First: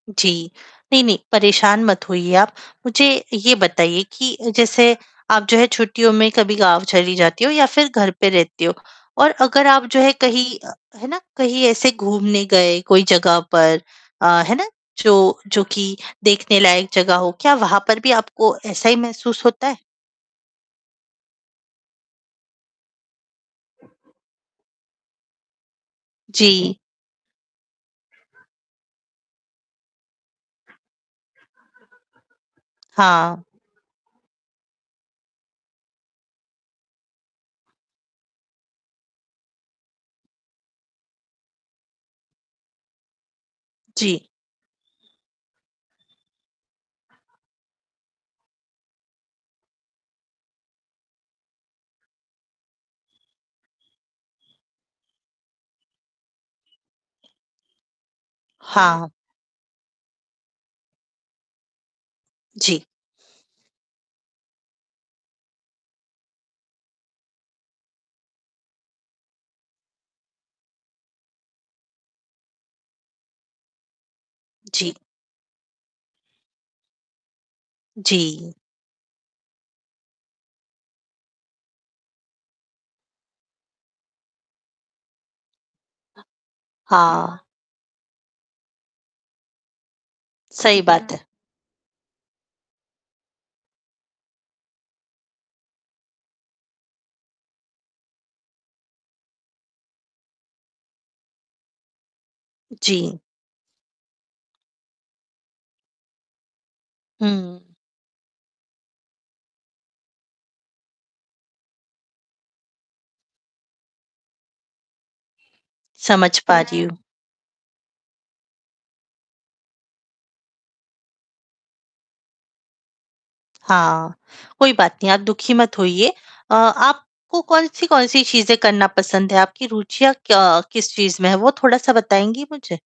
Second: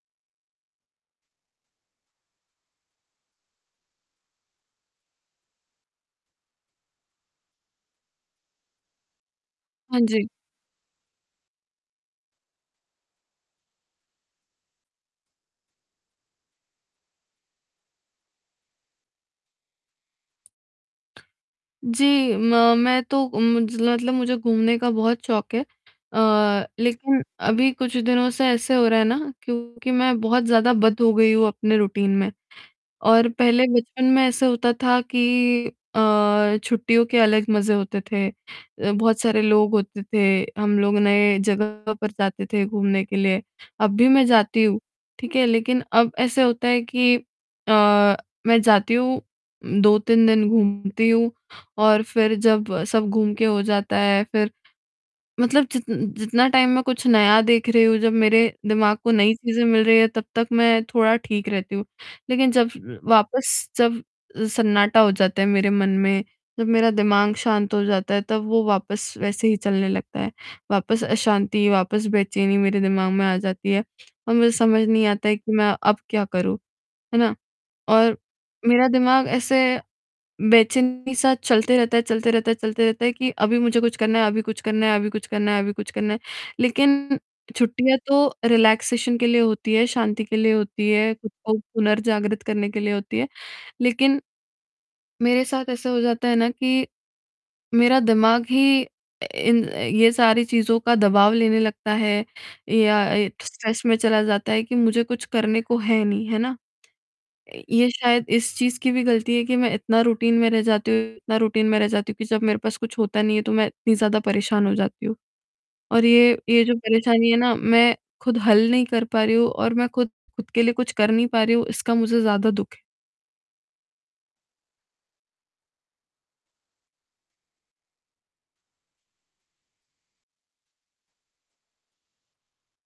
जी, नहीं-नहीं परेशान मत होइए आप, मुझे ये बताइए कि अ, जैसे आप जो है छुट्टियों में कभी गाँव चली जाती हो या फ़िर घर पे रहते हो और अगर आप जो हाँ है जी। कहीं है ना? कहीं ऐसे घूमने गए कोई जगह पर अ, है ना? जो जो कि देखने लायक जगह हो क्या वहाँ पर भी आपको ऐसा ही महसूस होता है? जी, म मैं तो मुझ मतलब मुझे घूमने का बहुत शौक है। अ, जी। लेक़िन अभी कुछ दिनों से ऐसे हो रहा है ना क्योंकि मैं बहुत ज़्यादा बँध हो गई हूँ अपने रूटीन में और हाँ। पहले बचपन में ऐसा होता था कि अ, छुट्टियों के अलग मज़े होते थे अ, बहुत सारे लोग होते थे हम लोग नए जगह पर जाते थे घूमने के लिए। अब भी जी। मैं जाती हूँ ठीक है, लेक़िन अब ऐसा होता है कि अ, मैं जाती हूँ 2-3 दिन घूमती हूँ और फ़िर जब सब घूम के हो जाता है फ़िर मतलब जित जितना टाइम मैं कुछ नया देख रही हूँ जब मेरे दिमाग हाँ। को नई चीज़ें मिल रही हैं, तब तक मैं थोड़ा ठीक रहती हूँ। लेक़िन जब जी। वापस जब सन्नाटा हो जाता है मेरे मन में, जब मेरा दिमाग शांत हो जाता है तब वो वापस वैसे ही चलने लगता है। वापस अशांति, वापस बेचैनी मेरे दिमाग में आ जाती है और मुझे समझ जी। नहीं आता है कि मैं अब क्या करूँ, है ना? और जी। मेरा दिमाग ऐसे बेचैनी-सा चलते रहता है चलते रहता है चलते रहता है कि अभी मुझे कुछ करना है अभी कुछ करना है अभी कुछ करना है अभी कुछ करना है। लेक़िन हाँ। छुट्टियाँ तो रिलैक्सेशन के लिए होती है, शांति के लिए सही होती बात है, है। ख़ुद को पुनर्जागृत करने के लिए होती है। लेक़िन मेरे साथ ऐसा हो जाता है ना कि मेरा दिमाग ही इन ये सारी चीज़ों का दबाव लेने लगता है या जी। स्ट्रेस में चला जाता है कि मुझे कुछ करने को है नहीं, है ना? हुँ। ये शायद इस चीज़ की भी ग़लती है कि मैं इतना रूटीन में रह जाती हूँ इतना रूटीन में रह जाती हूँ कि जब मेरे पास कुछ होता नहीं है, तो मैं इतनी ज़्यादा परेशान हो जाती हूँ। और ये समझ पा ये जो रही हूँ। परेशानी है ना मैं ख़ुद हल नहीं कर पा रही हूँ और मैं ख़ुद ख़ुद के लिए कुछ कर नहीं पा रही हूँ इसका मुझे ज़्यादा दुख है। हाँ, कोई बात नहीं आप दुखी मत होइए। अ, आपको कौन-सी कौन-सी चीज़ें करना पसंद है? आपकी रुचियाँ क्या किस चीज़ में हैं वो थोड़ा-सा बताएँगी मुझे?